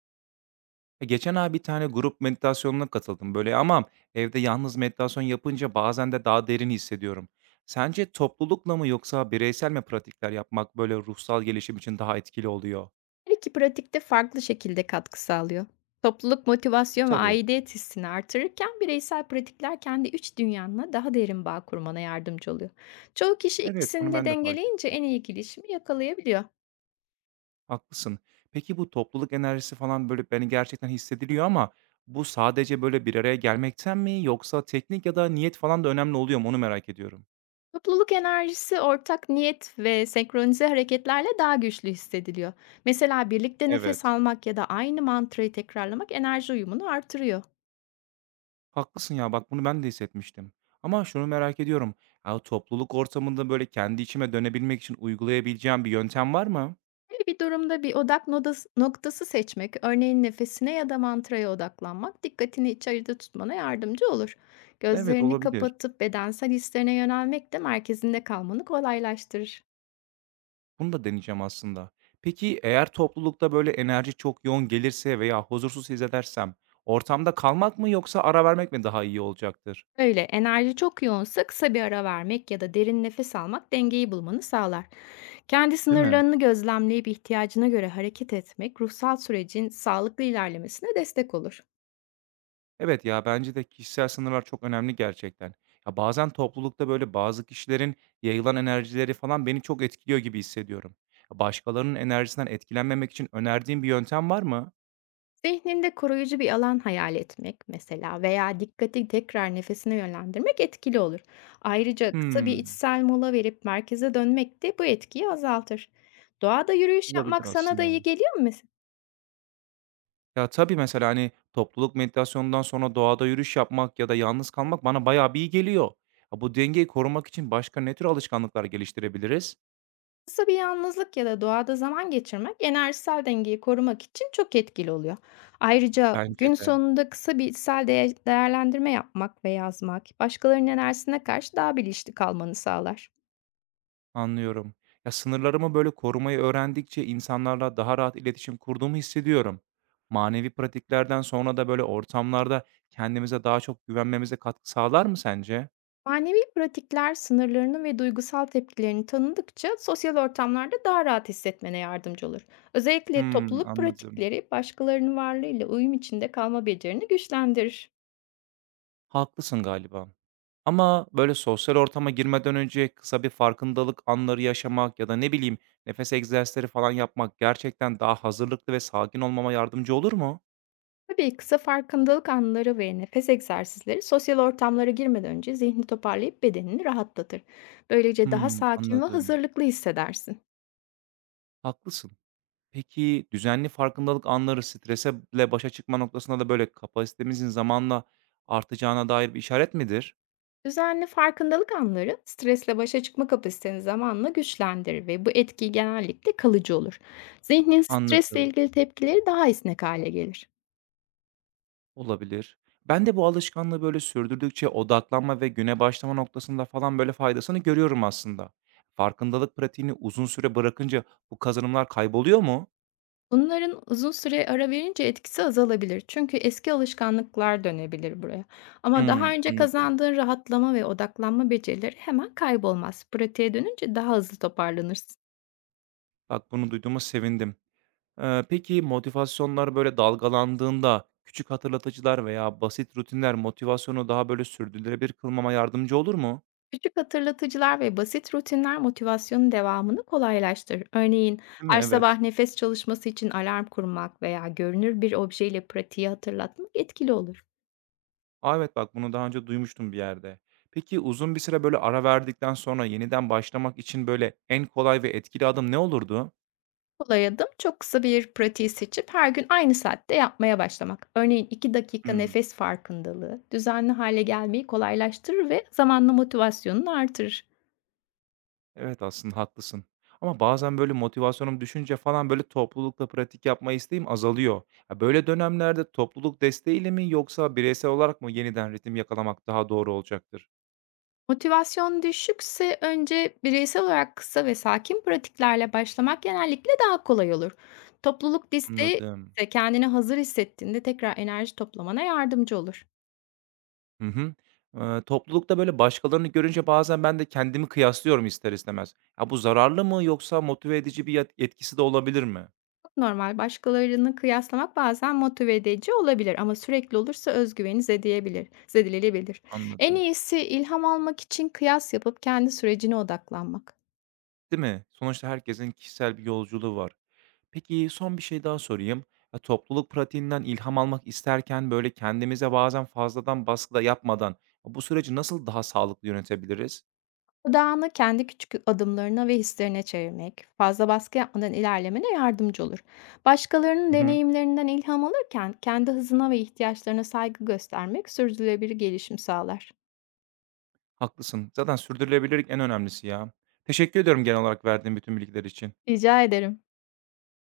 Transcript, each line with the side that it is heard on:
right: Geçen ay bir tane grup meditasyonuna katıldım böyle ama evde yalnız meditasyon yapınca bazen de daha derin hissediyorum. Sence toplulukla mı yoksa bireysel mi pratikler yapmak böyle ruhsal gelişim için daha etkili oluyor?
left: Her iki pratik de farklı şekilde katkı sağlıyor. Topluluk
right: E
left: motivasyon ve
right: tabii.
left: aidiyet hissini artırırken bireysel pratikler kendi iç dünyanla daha derin bağ kurmana yardımcı oluyor. Çoğu kişi
right: Evet,
left: ikisini
right: bunu
left: de
right: ben de fark
left: dengeleyince
right: ettim.
left: en iyi gelişimi yakalayabiliyor.
right: Haklısın. Peki bu topluluk enerjisi falan böyle beni gerçekten hissediliyor ama bu sadece böyle bir araya gelmekten mi yoksa teknik ya da niyet falan da önemli oluyor mu onu merak ediyorum.
left: Topluluk enerjisi ortak niyet ve senkronize hareketlerle daha güçlü hissediliyor. Mesela birlikte nefes
right: Evet.
left: almak ya da aynı mantrayı tekrarlamak enerji uyumunu artırıyor.
right: Haklısın ya, bak bunu ben de hissetmiştim. Ama şunu merak ediyorum. Ya topluluk ortamında böyle kendi içime dönebilmek için uygulayabileceğim bir yöntem var mı?
left: Böyle bir durumda bir odak noktası seçmek, örneğin nefesine ya da mantraya odaklanmak, dikkatini içeride tutmana yardımcı olur.
right: Evet,
left: Gözlerini
right: olabilir.
left: kapatıp bedensel hislerine yönelmek de merkezinde kalmanı kolaylaştırır.
right: Bunu da deneyeceğim aslında. Peki eğer toplulukta böyle enerji çok yoğun gelirse veya huzursuz hissedersem ortamda kalmak mı yoksa ara vermek mi daha iyi olacaktır?
left: Böyle enerji çok yoğunsa kısa bir ara vermek ya da derin nefes almak dengeyi bulmanı sağlar. Kendi
right: Değil mi?
left: sınırlarını gözlemleyip ihtiyacına göre hareket etmek ruhsal sürecin sağlıklı ilerlemesine destek olur.
right: Evet ya bence de kişisel sınırlar çok önemli gerçekten. Ya bazen toplulukta böyle bazı kişilerin yayılan enerjileri falan beni çok etkiliyor gibi hissediyorum. Ya başkalarının enerjisinden etkilenmemek için önerdiğin bir yöntem var mı?
left: Zihninde koruyucu bir alan hayal etmek mesela veya dikkati tekrar nefesine yönlendirmek etkili olur. Ayrıca kısa bir
right: Hmm,
left: içsel mola verip merkeze dönmek de bu etkiyi azaltır. Doğada yürüyüş
right: olabilir
left: yapmak sana da
right: aslında.
left: iyi geliyor mu mesela?
right: Ya tabii mesela hani topluluk meditasyonundan sonra doğada yürüyüş yapmak ya da yalnız kalmak bana bayağı bir iyi geliyor. Ya bu dengeyi korumak için başka ne tür alışkanlıklar geliştirebiliriz?
left: Kısa bir yalnızlık ya da doğada zaman geçirmek enerjisel dengeyi korumak için çok etkili oluyor. Ayrıca
right: Bence
left: gün
right: de.
left: sonunda kısa bir içsel değerlendirme yapmak ve yazmak başkalarının enerjisine karşı daha bilinçli kalmanı sağlar.
right: Anlıyorum. Ya, sınırlarımı, böyle, korumayı öğrendikçe insanlarla daha rahat iletişim kurduğumu hissediyorum. Manevi pratiklerden sonra da, böyle, ortamlarda kendimize daha çok güvenmemize katkı sağlar mı sence?
left: Manevi pratikler sınırlarını ve duygusal tepkilerini tanıdıkça sosyal ortamlarda daha rahat hissetmene yardımcı olur. Özellikle
right: Hımm,
left: topluluk
right: anladım.
left: pratikleri başkalarının varlığıyla uyum içinde kalma becerini güçlendirir.
right: Haklısın galiba. Ama, böyle, sosyal ortama girmeden önce kısa bir farkındalık anları yaşamak ya da, ne bileyim, nefes egzersizleri falan yapmak gerçekten daha hazırlıklı ve sakin olmama yardımcı olur mu?
left: Tabii kısa farkındalık anları ve nefes egzersizleri sosyal ortamlara girmeden önce zihni toparlayıp bedenini rahatlatır. Böylece daha
right: Hımm,
left: sakin ve
right: anladım.
left: hazırlıklı hissedersin.
right: Haklısın. Peki, düzenli farkındalık anları stresle başa çıkma noktasında da böyle kapasitemizin zamanla artacağına dair bir işaret midir?
left: Düzenli farkındalık anları stresle başa çıkma kapasiteni zamanla güçlendirir ve bu etki genellikle kalıcı olur. Zihnin stresle
right: Anladım,
left: ilgili tepkileri daha esnek hale gelir.
right: olabilir. Ben de bu alışkanlığı böyle sürdürdükçe odaklanma ve güne başlama noktasında falan böyle faydasını görüyorum aslında. Farkındalık pratiğini uzun süre bırakınca bu kazanımlar kayboluyor mu?
left: Bunların uzun süre ara verince etkisi azalabilir. Çünkü eski alışkanlıklar dönebilir buraya. Ama daha
right: Hımm,
left: önce
right: anladım.
left: kazandığın rahatlama ve odaklanma becerileri hemen kaybolmaz. Pratiğe dönünce daha hızlı toparlanırsın.
right: Bak bunu duyduğuma sevindim. Peki motivasyonlar böyle dalgalandığında küçük hatırlatıcılar veya basit rutinler motivasyonu daha böyle sürdürülebilir kılmama yardımcı olur mu?
left: Küçük hatırlatıcılar ve basit rutinler motivasyonun devamını kolaylaştırır. Örneğin
right: Değil mi?
left: her
right: Evet.
left: sabah nefes çalışması için alarm kurmak veya görünür bir objeyle pratiği hatırlatmak etkili olur.
right: A, evet bak bunu daha önce duymuştum bir yerde. Peki uzun bir süre böyle ara verdikten sonra yeniden başlamak için böyle en kolay ve etkili adım ne olurdu?
left: Kolay adım çok kısa bir pratiği seçip her gün aynı saatte yapmaya başlamak. Örneğin 2 dakika
right: Hımm.
left: nefes farkındalığı düzenli hale gelmeyi kolaylaştırır ve zamanla motivasyonunu artırır.
right: Evet aslında haklısın. Ama bazen böyle motivasyonum düşünce falan böyle toplulukla pratik yapma isteğim azalıyor. Ya böyle dönemlerde topluluk desteğiyle mi yoksa bireysel olarak mı yeniden ritim yakalamak daha doğru olacaktır?
left: Motivasyon düşükse önce bireysel olarak kısa ve sakin pratiklerle başlamak genellikle daha kolay olur. Topluluk desteği
right: Anladım.
left: ise kendini hazır hissettiğinde tekrar enerji toplamana yardımcı olur.
right: Hı hı. Toplulukta, böyle, başkalarını görünce bazen ben de kendimi kıyaslıyorum ister istemez. Ya, bu zararlı mı yoksa motive edici bir yet etkisi de olabilir mi?
left: Çok normal başkalarını kıyaslamak bazen motive edici olabilir ama sürekli olursa zedeleyebilir. En
right: Anladım.
left: iyisi ilham almak için kıyas yapıp kendi sürecine odaklanmak.
right: Değil mi? Sonuçta herkesin kişisel bir yolculuğu var. Peki, son bir şey daha sorayım. Ya, topluluk pratiğinden ilham almak isterken, böyle, kendimize bazen fazladan baskı da yapmadan bu süreci nasıl daha sağlıklı yönetebiliriz?
left: Odağını kendi küçük adımlarına ve hislerine çevirmek, fazla baskı yapmadan ilerlemene yardımcı olur. Başkalarının
right: Hı hı.
left: deneyimlerinden ilham alırken kendi hızına ve ihtiyaçlarına saygı göstermek sürdürülebilir gelişim sağlar.
right: Haklısın. Zaten sürdürülebilirlik en önemlisi ya. Teşekkür ediyorum genel olarak verdiğin bütün bilgiler için.
left: Rica ederim.